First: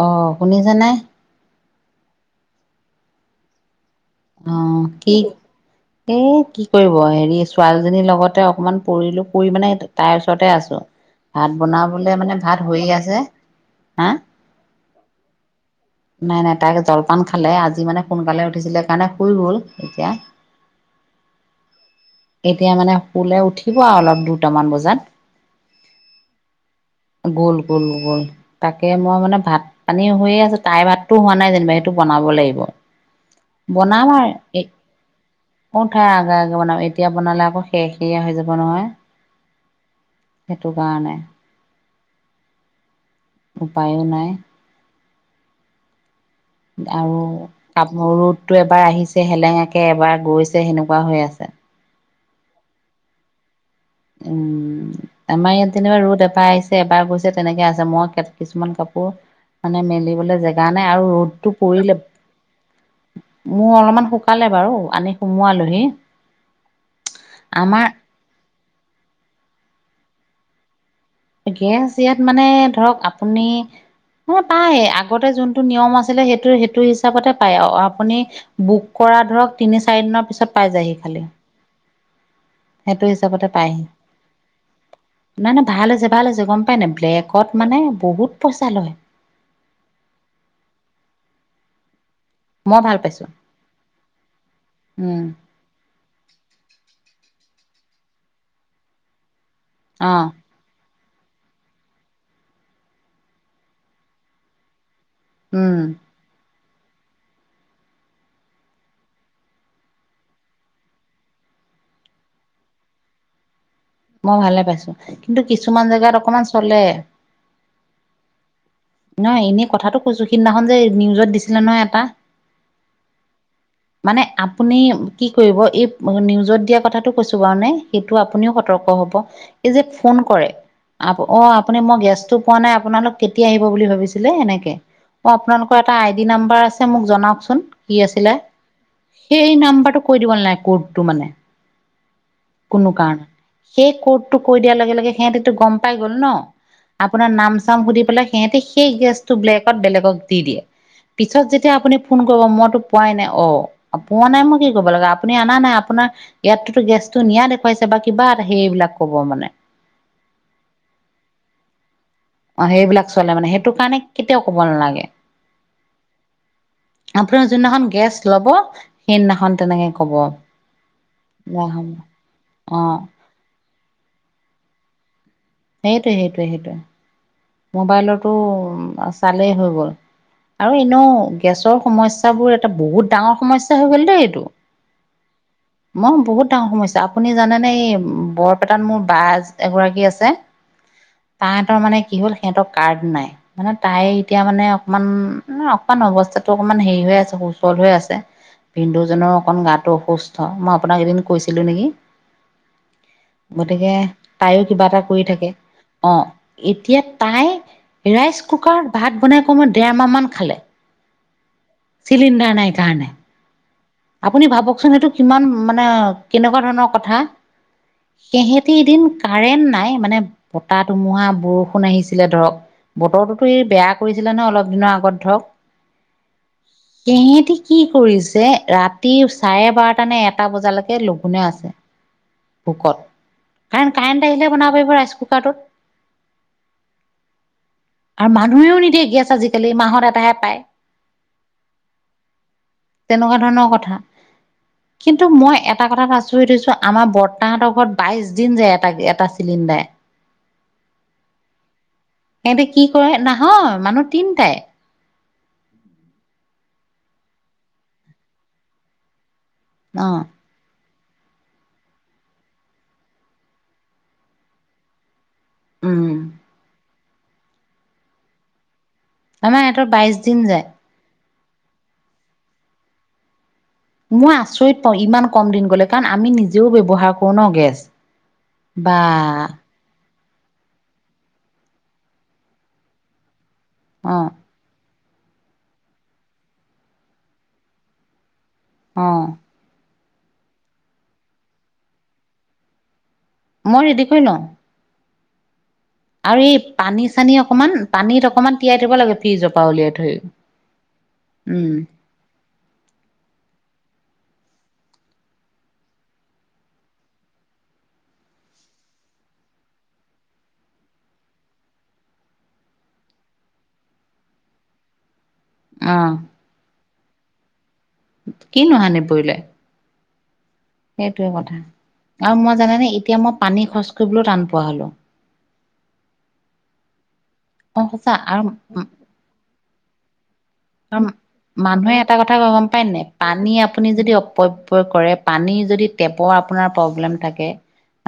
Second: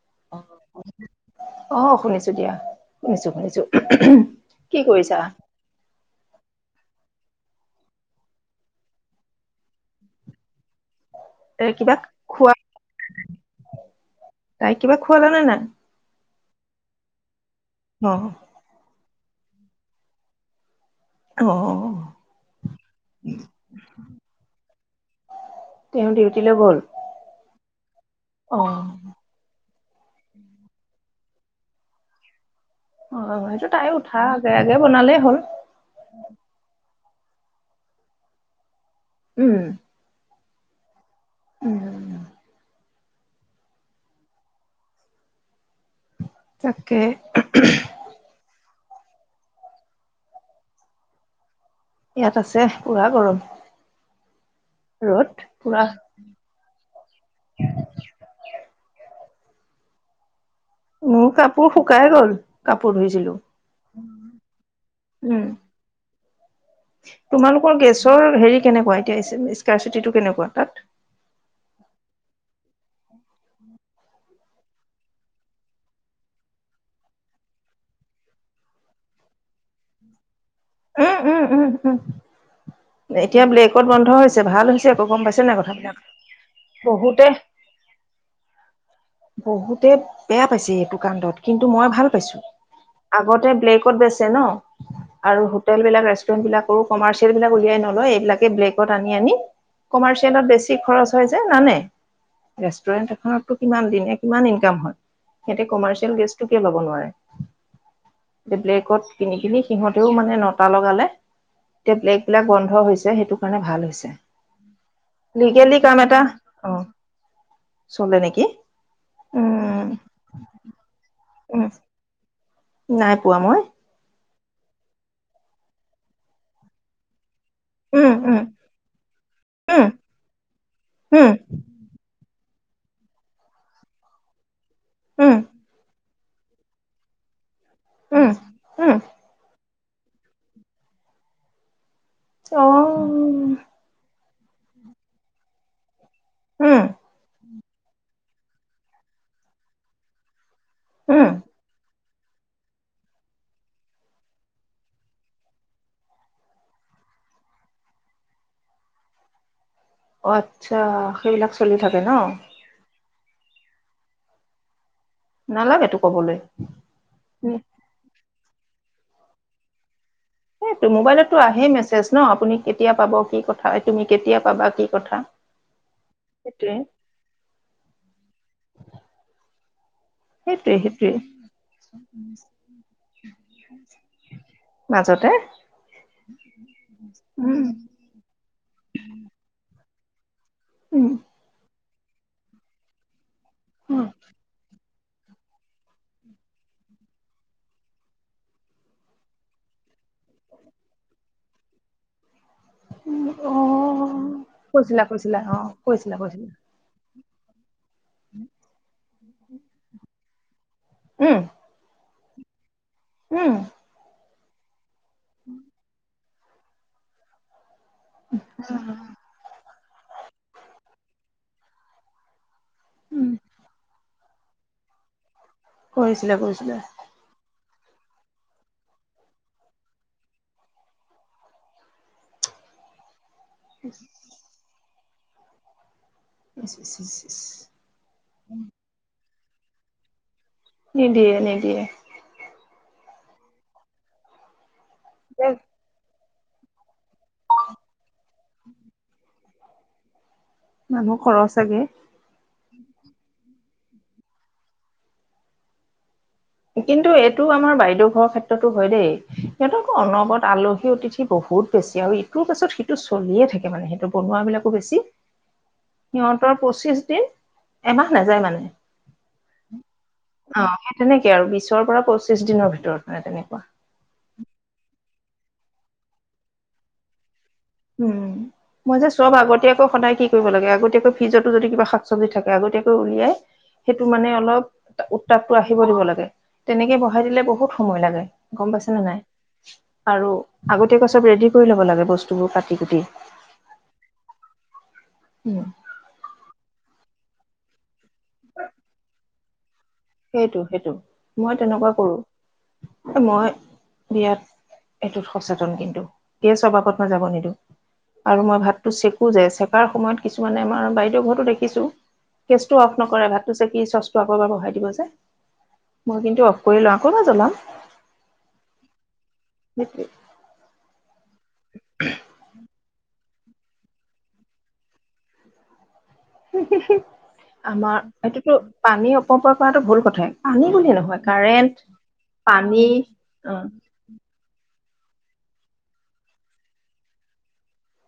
অ শুনিছানে অ শুনিছোঁ দিয়া শুনিছোঁ শুনিছোঁ অ কি এ কি কৰিব হেৰি ছোৱালীজনীৰ লগতে অকমান পৰিলো পৰি মানে তাইৰ ওচৰতে আছোঁ ভাত এ কিবা বনাবলে মানে খোৱা ভাত হৈয়ে আছে। হা তাই কিবা খোৱালানে নাই নাই নাই তাই জলপান খালে আজি মানে অ সোনকালে উঠিছিলে কাৰণে শুই গ'ল এতিয়া অ এতিয়া মানে শুলে উঠিব আৱ অলপ দুটামান বজাত তেওঁ ডিউটিলৈ গ'ল গ'ল গ'ল অ তাকে মই মানে ভাত পানী হৈয়ে আছে তাইৰ ভাততো হোৱা নাই যেনিবা এইটো বনাব লাগিব অ হয় বনাম আৰু এ শুই উঠাৰ আগে আগে বনাম এতিয়া বনালে আকৌ খেৰখেৰীয়া হৈ যাব নহয় উম সেইটো কাৰণে। উম উপায়ো নাই। তাকে আৰু [unintelligible] বাৰ আহিছে হেলেঙাকে এবাৰ গৈছে হেনেকুৱা হৈ আছে। ইয়াত আছে পুৰা গৰম। উম [inaudible] আমাৰ ইয়াত পুৰা যেনিবা ৰ'দ এবাৰ আহিছে এবাৰ গৈছে তেনেকে আছে মই কিছুমান কাপোৰ মানে মেলিবলৈ জেগা জা নে আৰু মোৰ ৰ'দটো কাপোৰ পৰিলে শুকাই গ'ল কাপোৰ ধুইছিলো মোৰ অলপমান শুকালে বাৰু আনি উম সুমোৱালে। লহী তোমালোকৰ গেছৰ হেৰি কেনেকুৱা এতিয়া স্কাৰ চিটিটো কেনেকুৱা তাত? গেছ ইয়াত মানে ধৰক আপুনি নহয় পায় আগতে যোনটো নিয়ম আছিলে সেইটো -সেইটো হিচাপতে পায় আৰু আপুনি বুক কৰা পৰা ধৰক তিনি চাৰি দিনৰ পিছত পাই যায়হি উম খালি। উম উম সেইটো [inaudible] এতিয়া হিচাপতে পায়হি ব্লেকত বন্ধ হৈছে ভাল হৈছে একো গম পাইছে নাই নে নাই কথাবিলাক বহুতে এ' বহুত পইচা লয়। বহুতে বেয়া পাইছে এইটোকাণ্ডত। কিন্তু মই ভাল পাইছো মই ভাল পাইছোঁ আগতে ব্লেকত বেচে ন' উম আৰু হোটেল বিলাক ৰেষ্টুৰেণ্ট বিলাকৰো কমাৰ্চিয়েল বিলাক উলিয়াই নলয় এইবিলাকে ব্লেকত আনি - আনি অ কমাৰ্চিয়েলত বেছি খৰচ যে নানে ৰেষ্টুৰেন্ট এখনতো কিমান দিন ইমান ইনকাম হয়। সিহঁতে উম কমাৰ্চিয়েল গেছটো কে ল'ব নোৱাৰে ব্লেকত কিনি- কিনি সিহঁতেও মানে ন পতা লগালে এতিয়া ব্লেগ বিলাক বন্ধ হৈছে সেইটো কাৰণে ভাল মই ভালে পাইছো কিন্তু লিগেলি কিছুমান কাম জেগাত এটা অকমান চলে অ'চলে নেকি। নহ এনেই উম কথাটো কৈছো সিদিনাখন যে নিউজত দিছিলে উম নহয় এটা নাই পোৱা মই। মানে আপুনি কি কৰিব এই নিউজত দিয়া কথাটো কৈছোঁ? হেতু উম উম আপুনিও সতৰ্ক হ'ব এই যে উম, ফোন কৰে আপ উম, - অহ আপুনি মই গেছটো কোৱা নাই আপোনালোক কেতিয়া আহিব বুলি ভাবিছিলে এনেকে মই উম, আপোনালোকৰ এটা আইডি কি নাম্বাৰ আছে মোক জনাওক চোন কি উম, আছিলে উম, সেই নাম্বাৰ টো কৈ দিব নালাগে কোদতো মানে কোনো অ', কাৰণত সেই কোদ তো কৈ দিয়া লগে লগে সিহতেতো গম পাই গ'ল ন উম, আপোনাৰ নাম -চাম সুধি পেলাই সিহতি সেই গেছটো ব্লেকত বেলেগক দি দিয়ে উম, পিছত যেতিয়া আপুনি ফোন কৰিব মইতো পোৱাই নাই অ'পোৱা নাই মই কি কৰিব লাগে আপুনি অনা নাই আপোনাৰ ইয়াততেতো গেছ টো নিয়া দেখুৱাইছে বা কিবা এটা সেইবিলাক ক'ব মানে। অহ, আচ্ছা সেইবিলাক চলি থাকে ন', অ সেইবিলাক চলে মানে সেইটো কাৰণে কেতিয়াও ক'ব নালাগে। নালাগেতো ক'বলৈ। [inaudible] আপোনাৰ উম, যোনদিনাখন গেছ লব সেইদিনাখন তেনেকে কব অ সেটো মোবাইলতটো আহে মেছেজ ন' আপুনি কেতিয়া পাব কি কথা হয়, তুমি কেতিয়া পাবা কি কথা সেইটোৱে -সেইটোৱে - সেইটোৱে। মোবাইলতো চালেই হৈ গ'ল। সেইটোৱে আৰু সেইটোৱে এনেও গেছৰ সমস্যাবোৰ এটা বহুত ডাঙৰ সমস্যা হৈ গ'ল দেই এইটো মাজতে মই বহুত ডাঙৰ সমস্যা আপুনি উম, জানেনে এই বৰপেটাত মোৰ বা এগৰাকী আছে। উম, তাহঁতৰ মানে কি হ'ল সিহঁতৰ কাৰ্ড নাই মানে উম। তাই এতিয়া মানে অকমান -অকমান অৱস্থাতটো অকমান হেৰি হৈ আছে সুচল হৈ আছে। পিন্দুজনৰ অকণ গাটো অসুস্থ ছিলো নেকি গতিকে অ', তাইও কিবা এটা কৈছিলা কৰি কৈছিলা থাকে অ কৈছিলা কৈছিলা এতিয়া তাই ৰাইচ কুকাৰত ভাত বনাই ক মই দেৰমাহ মান খালে উম চিলিণ্ডাৰ নাই কাৰণে উম আপুনি ভাবকচোন সেইটো কিমান মানে কেনেকুৱা ধৰণৰ কথা। সিহেতি এদিন কাৰেণ্ট নাই মানে বতাহ ধুমুহা বৰষুণ আহিছিলে ধৰক উম, বতৰটোতো ই বেয়া কৰিছিলে নহয় অলপ দিনৰ আগত ধৰক কৰিছিলে কৰিছিলে সিহেঁতি কি কৰিছে ৰাতি চাৰে বাৰটা নে এটা বজালৈকে লঘোনে আছে ভোকত কাৰণ কাৰেণ্ট আহিলে বনাব পাৰিব ৰাইচ কুকাৰটোত [unintelligible] আৰু মানুহেও নিদিয়ে গেছ আজিকালি মাহত এটাহে পায় নি দিয়ে নিদিয়ে তেনেকুৱা ধৰণৰ কথা। কিন্তু মই এটা কথাত আচৰিত হৈছো আমাৰ বৰ্তাহতৰ ঘৰত বাইশ দিন যায় এটা এটা চিলিণ্ডাৰ মানুহ খৰচ ছাগে সিহতে কি কৰে নহয় মানুহ তিনটাই কিন্তু এইটো আমাৰ বাইদেউ ঘৰৰ ক্ষেত্ৰতো হয় দেই সিহঁত আকৌ অ অনবত আলহী অতি থি বহুত বেছি আৰু ইটোৰ পাছত সিটো চলিয়ে থাকে মানে সেইটো বনোৱা বিলাকো বেছি উম সিহঁতৰ পঁচিছ দিন এমাহ নাযায় মানে আমাৰ সিহঁতৰ বাইশ দিন অ যায় সেই তেনেকে আৰু বিশৰ পৰা পঁচিশ দিনৰ ভিতৰত মানে তেনেকুৱা মই আচৰিত পাওঁ ইমান কম দিন গ'লে কাৰণ আমি নিজেও ব্যৱহাৰ কৰো ন। গেছ উম মই বা যে চব আগতীয়াকৈ সদায় কি লাগ আগতীয়াকৈ ফ্ৰিজতো যদি কিবা শাক চবজি থাকে আগতীয়াকৈ উলিয়াই সেইটো অ মানে অলপ উত্তাপটো আহিব দিব লাগে তেনেকে বঢ়াই দিলে বহুত সময় লাগে গম পাইছে নে অ নাই, আৰু আগতীয়াকৈ চব ৰেডি কৰি ল'ব লাগে বস্তুবোৰ কাটি কুটি মই ৰেদি কৰি লওঁ উম! [unintelligible] আৰু এই পানী-চানী অকনমান, পানীত অকনমান তিয়াই থব লাগে ফ্ৰিজৰ উলিয়াই। থৈ সেইটো-সেইটো মই উম তেনেকুৱা কৰো। এ মই বিৰাত এইটোত সচেতন কিন্তু এ স্বভাৱত মই যাব নিদিওঁ। আৰু মই ভাতটো চেকো যে চেকাৰ সময়ত কিছুমানে আমাৰ বাইদেউ ঘৰতো দেখিছো। গেছ টো অফ নকৰে ভাতটো চেকি চচটো আকৌ এবাৰ বঢ়াই দিব। অ মই কিন্তু অফ কৰি ল‌ওঁ আকৌ এবাৰ জ্বলাম। কিনো হানি পৰিলে। উ [unintelligible] সেইটোৱেই কথা। আৰু মই জানে নে? এতিয়া মই পানী খৰচ কৰিবলৈ টান পোৱা হলোঁ। আমাৰ এইটোতো আৰু পানী অপপয় কৰাটো ভুল কথাই। পানী বুলিয়ে নহয় কাৰেণ্ট মানুহে এটা কথা গম পানী পায় নাই পানী অ আপুনি যদি অপ অপপয় কৰে পানী যদি টেপৰ আপোনাৰ প্ৰব্লেম থাকে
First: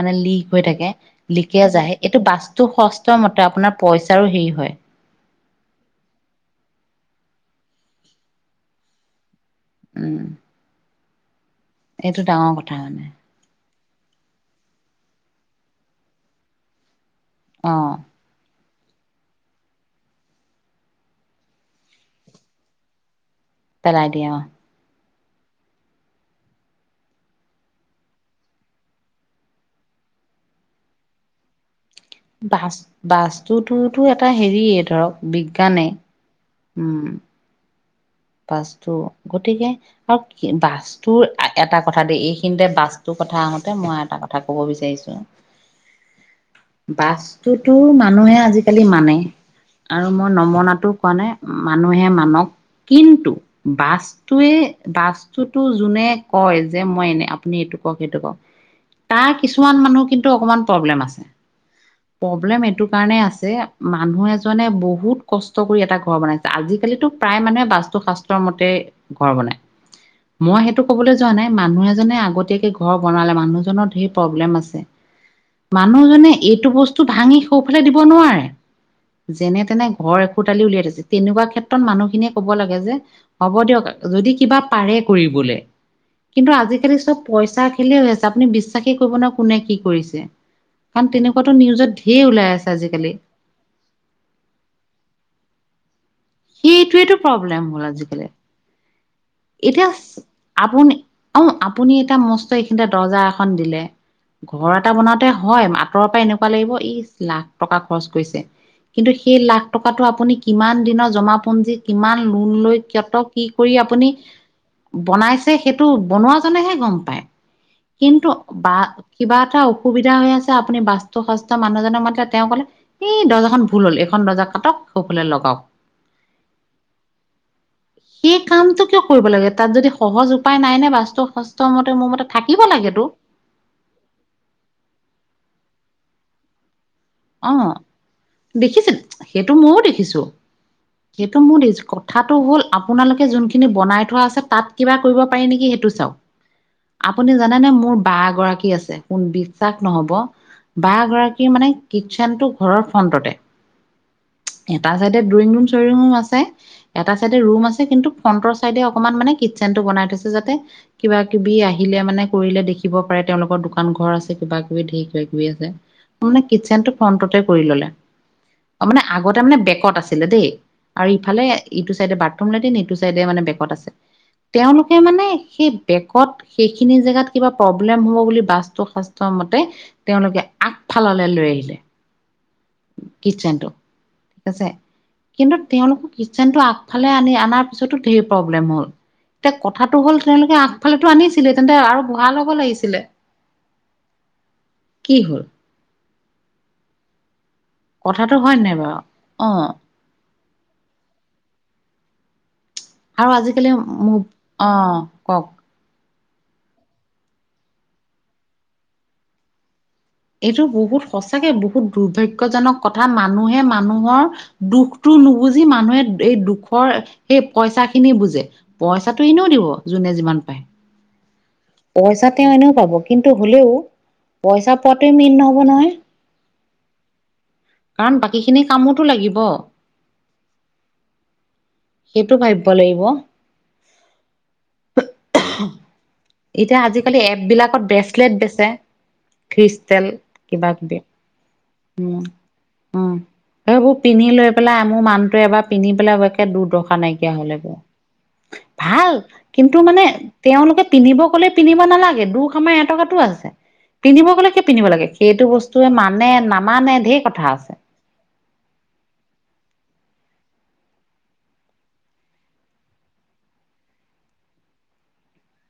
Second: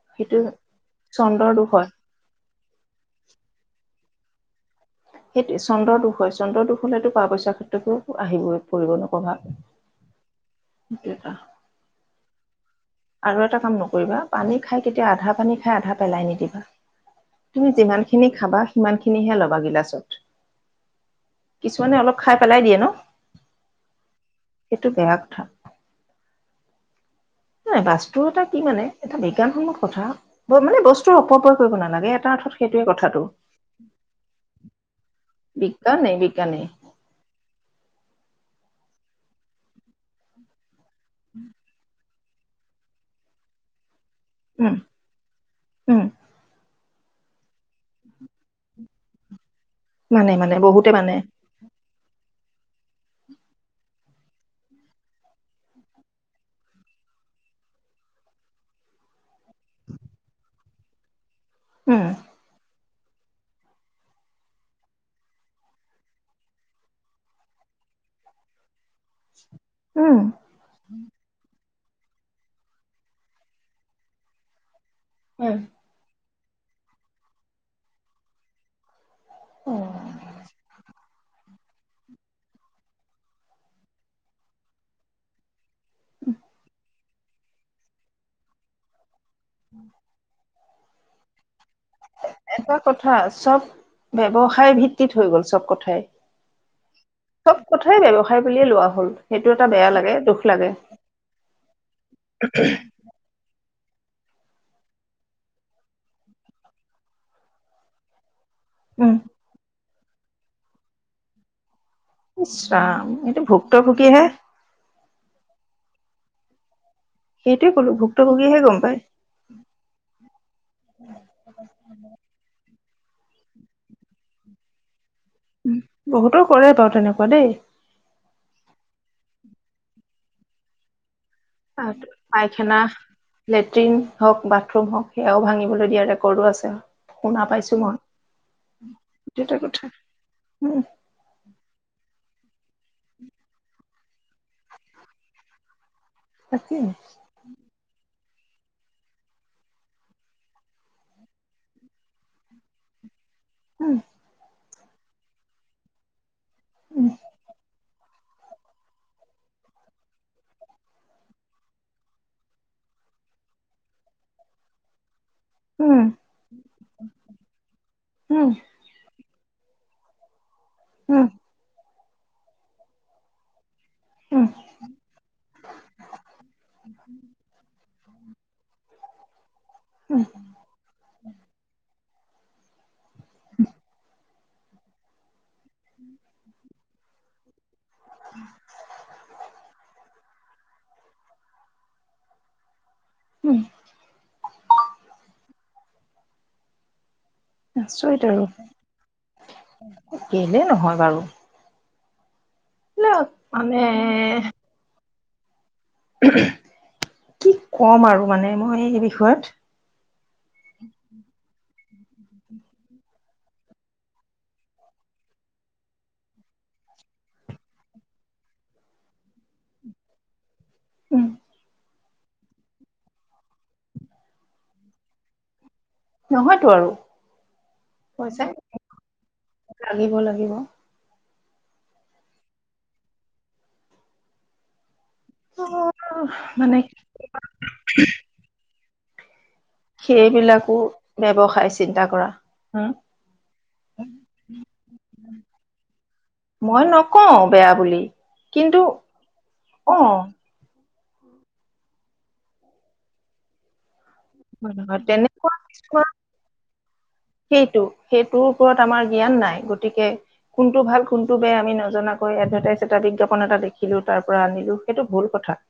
মানে সেইটো লিক হৈ থাকে, চন্দ্ৰৰ লিকে দুখ হয় যায়েই এইটো বাস্ত টো ষষ্ঠ মতে আপোনাৰ পইচাৰো হেৰি হয়। সেইটো চন্দ্ৰদুখ হয়, চন্দ্ৰদুখ হলেতো টকা-পইচাৰ ক্ষেত্ৰতোও আহিবই, পৰিব প্ৰভাৱ। উম! সেইটোৱে ট এইটো ডাঙৰ কথা মানে আৰু এটা কাম নকৰিবা পানী খাই কেতিয়াও আধা পানী খাই আধা পেলাই নিদিবা। তুমি অ যিমানখিনি খাবা সিমানখিনিহে ল'বা গিলাচত। কিছুমানে অলপ খাই পেলাই দিয়ে ন? পেলাই দিয়ে অঁ! ঠ এই বাস্তুৰ এটা কি মানে এটা বিজ্ঞানসন্মত কথা মানে বস্তুৰ অপব্যয় কৰিব না- বাচ-বাস্তুটোতো এটা হেৰিয়ে ধৰক বিজ্ঞানেই। উম! বাস্তু গতিকে আৰু বাস্তুৰ এটা কথা দেই এই এইখিনিতে বাস্তুৰ কথা আহোতে মই এটা কথা কব উম বিচাৰিছো উম বাস্তুতো মানুহে আজিকালি মানে। আৰু মই মানে মানে নমনাটো বহুতে কোৱা মানে নাই মানুহে মানক। কিন্তু বাস্তয়ে বাস্তুটোতো যোনে কয় যে মই এনে, আপুনি এইটো ক সেইটোক তাক কিছুমান মানুহ কিন্তু অকনমান প্ৰব্লেম আছে। উম প্ৰব্লেম এইটো কাৰণে আছে মানুহ এজনে বহুত কষ্ট কৰি এটা ঘৰ বনাইছে আজিকালিটো প্ৰায় মানুহে বাস্তু-শাস্ত্ৰৰ মতে ঘৰ বনাই, উম মই সেইটো কবলৈ যোৱা নাই। মানুহ এজনে আগতীয়াকে ঘৰ বনালে মানুহজনৰ ধেৰ প্ৰব্লেম আছে। উম মানুহজনে এইটো বস্তু ভাঙি সৌফালে দিব নোৱাৰে, যেনে-তেনে অ ঘৰ এখোটালি উলিয়াই থৈছে। তেনেকুৱা ক্ষেত্ৰত মানুহখিনিয়ে কব লাগে যে হ'ব দিয়ক যদি কিবা পাৰে কৰিবলে কিন্তু আজিকালি চব পইচা খেলেই হৈ আছে, আপুনি বিশ্বাসেই কৰিব নোৱাৰ কোনে কি কৰিছে। কাৰণ তেনেকুৱাতো নিউজত ঢেৰ ওলাই আছে এটা কথা আজিকালি চব ব্যৱসায় ভিত্তিত হৈ গ'ল চব কথাই। সেইটোৱেটো চব প্ৰব্লেম হ'ল কথাই আজিকালি ব্যৱসায় বুলিয়েই লোৱা হ'ল। সেইটো এটা এতিয়া বেয়া লাগে দুখ লাগে। আপুনি আহ! আপুনি এটা মস্ত এইখিনিতে দৰ্জা এখন দিলে। ঘৰ এটা বনাওতে হয় আঁতৰৰ পৰা এনেকুৱা লাগিব ইচ লাখ টকা খৰচ কৰিছে। কিন্তু উম। সেই লাখ টকাটো আপুনি কিমান দিনৰ জমাপুঞ্জী কিমান লোন ইচ লৈ, ৰাম কত এইটো কি কৰি আপুনি ভুক্তভোগীহে বনাইছে সেইটো বনোৱা জনেহে গম পায় সেইটোৱেই ক কিন্তু বা কিবা এটা অসুবিধা হৈ আছে আপুনি বাস্তু শাস্ত্ৰ মানুহজক মাতিলে তেওঁ কলে এই দৰ্জাখন ভুল হ'ল এখন দৰ্জা কাটক সৌফালে লগাওক বহুতৰ কৰে বাৰু তেনেকুৱা দেই সেই কামটো কেও কৰিব লাগে তাত যদি সহজ উপায় নাই নে বাস্তু শাস্ত্ৰ মতে মোৰ মতে থাকিব পাইখানা লাগেতো লেট্ৰিন হওক বাথৰুম হওক সেয়াও ভাঙিবলৈ দিয়া ৰেকৰ্ডো আছে। শুনা অ পাইছো মই দেখিছে সেইটো এটা ময়ো কথা দেখিছো উম সেইটো মোৰ দেখিছো ক কথাটো হ'ল আপোনালোকে যোনখিনি বনাই থোৱা আছে তাত কিবা কৰিব পাৰি নেকি সেইটো চাওক। তাকে আপুনি জানেনে মোৰ বা গৰাকী আছে কোন বিশ্বাস নহব বা গৰাকী মানে কিটচেনটো ঘৰৰ ফ্ৰণ্টতে। উম এটা চাইডে ড্ৰয়িং ৰুম চৰিং ৰুম আছে উম এটা চাইডে ৰুম আছে কিন্তু ফ্ৰণ্টৰ চাইডে অকমান মানে কিটচেন টো বনাই থৈছে যাতে কিবা কিবি আহিলে মানে কৰিলে দেখিব পাৰে। তেওঁলোকৰ দোকান ঘৰ আছে কিবা কিবি ধেৰ কিবা কিবি। উম মানে কিচনটো ফ্ৰন্টতে কৰি ললে উম মানে আগতে মানে বেকত আছিলে দেই আৰু উম ইফালে ইটো চাইডে বাথৰুম লেটিন এইটো চাইডে মানে বেকত আছে। উ তেওঁলোকে মানে সেই বেকত সেইখিনি জেগাত কিবা প্ৰব্লেম হ'ব বুলি বাছটো শাস্ত- মতে উম তেওঁলোকে আগফালে লৈ আহিলে। কিটচেন টো ঠিক আছে কিন্তু তেওঁলোকো কিটচেনটো আগফালে আনি আনাত তাৰ পিছতও ধেৰ প্ৰব্লেম হল এতিয়া কথাটো হ'ল তেওঁলোকে আগফালে আনিছিলে তেন্তে আৰু গোহাল হ'ব লাগিছিলে উম কি হল আচৰিত কথাটো আৰু হয় নাই বাৰু অ', কেলে নহয় বাৰু এইবিলাক আৰু আজিকালি মানে মোৰ অহ কওক কি কম আৰু মানে মই এই বিষয়ত এইটো বহুত সঁচাকে বহুত দুৰ্ভাগ্যজনক কথা মানুহে মানুহৰ দুখটো নুবুজি মানুহে এই দুখৰ সেই পইচা খিনি বুজে পইচাটো এনেও দিব যোনে যিমান পায়। উম পইচা তেওঁ এনেও পাব কিন্তু হলেও পইচা পোৱাতে মেইন নহব নহয়। নহয়তো আৰু কাৰণ পইচা বাকীখিনি কামোতো লাগিব। লাগিব লাগিব সেইটো ভাবিব লাগিব অ মানে এতিয়া আজিকালি এপ বিলাকত ব্ৰেচলেট বেচে খ্ৰীষ্টেল কিবা সেইবিলাকো কিবি ব্যৱসায় চিন্তা কৰা হম। এইবোৰ পিন্ধি লৈ পেলাই মোৰ মানুটো এবাৰ পিন্ধি পেলাই একে দূৰ মই দুদৰ্শা নাইকিয়া নকওঁ হলে এই বেয়া বোৰ বুলি কিন্তু ভাল কিন্তু অ মানে তেওঁলোক পিন্ধিব ক'লে পিন্ধিব নালাগে দুখ আমাৰ এটকাটো আছে। পিন্ধিব গ'লে কিয় হয় পিন্ধিব নহয় লাগে সেইটো তেনেকুৱা বস্তুৱে কিছুমান মানে না- সেইটো সেইটোৰ ওপৰত আমাৰ জ্ঞান নাই গতিকে কোনটো ভাল কোনটো বেয়া আমি নজনাকৈ এডভাৰটাইজ এটা বিজ্ঞাপন এটা দেখিলো তাৰ পৰা আনিলো সেইটো ভুল কথা।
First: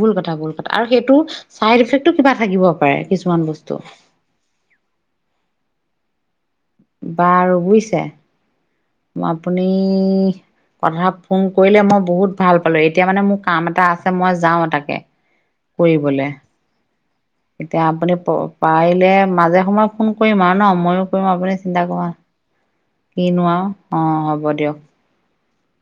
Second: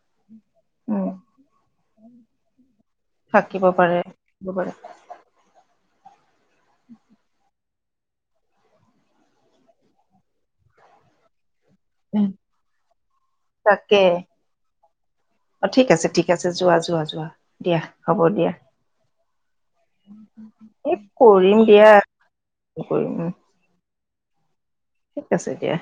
ভুল কথা ভুল কথা আৰু উম সেইটো চাইড ইফেক্টটো কিবা থাকিব পাৰে। কিছুমান থাকিব বস্তু। পাৰে। বাৰু বুইছে আপুনি কথা ফোন- কৰিলে মই বহুত ভাল পালো এতিয়া মানে মোৰ কাম এটা তাকে আছে মই যাও এ তাকে অ ঠিক আছে ঠিক কৰিবলে আছে যোৱা যোৱা যোৱা দিয়া এতিয়া আপুনি হ'ব দিয়া পাৰিলে মাজে সময় ফোন কৰিম। ন এই মইয়ো কৰিম আপুনি চিন্তা দিয়া কৰা কৰিম অ হ'ব দিয়ক। ঠিক আছে এতিয়া।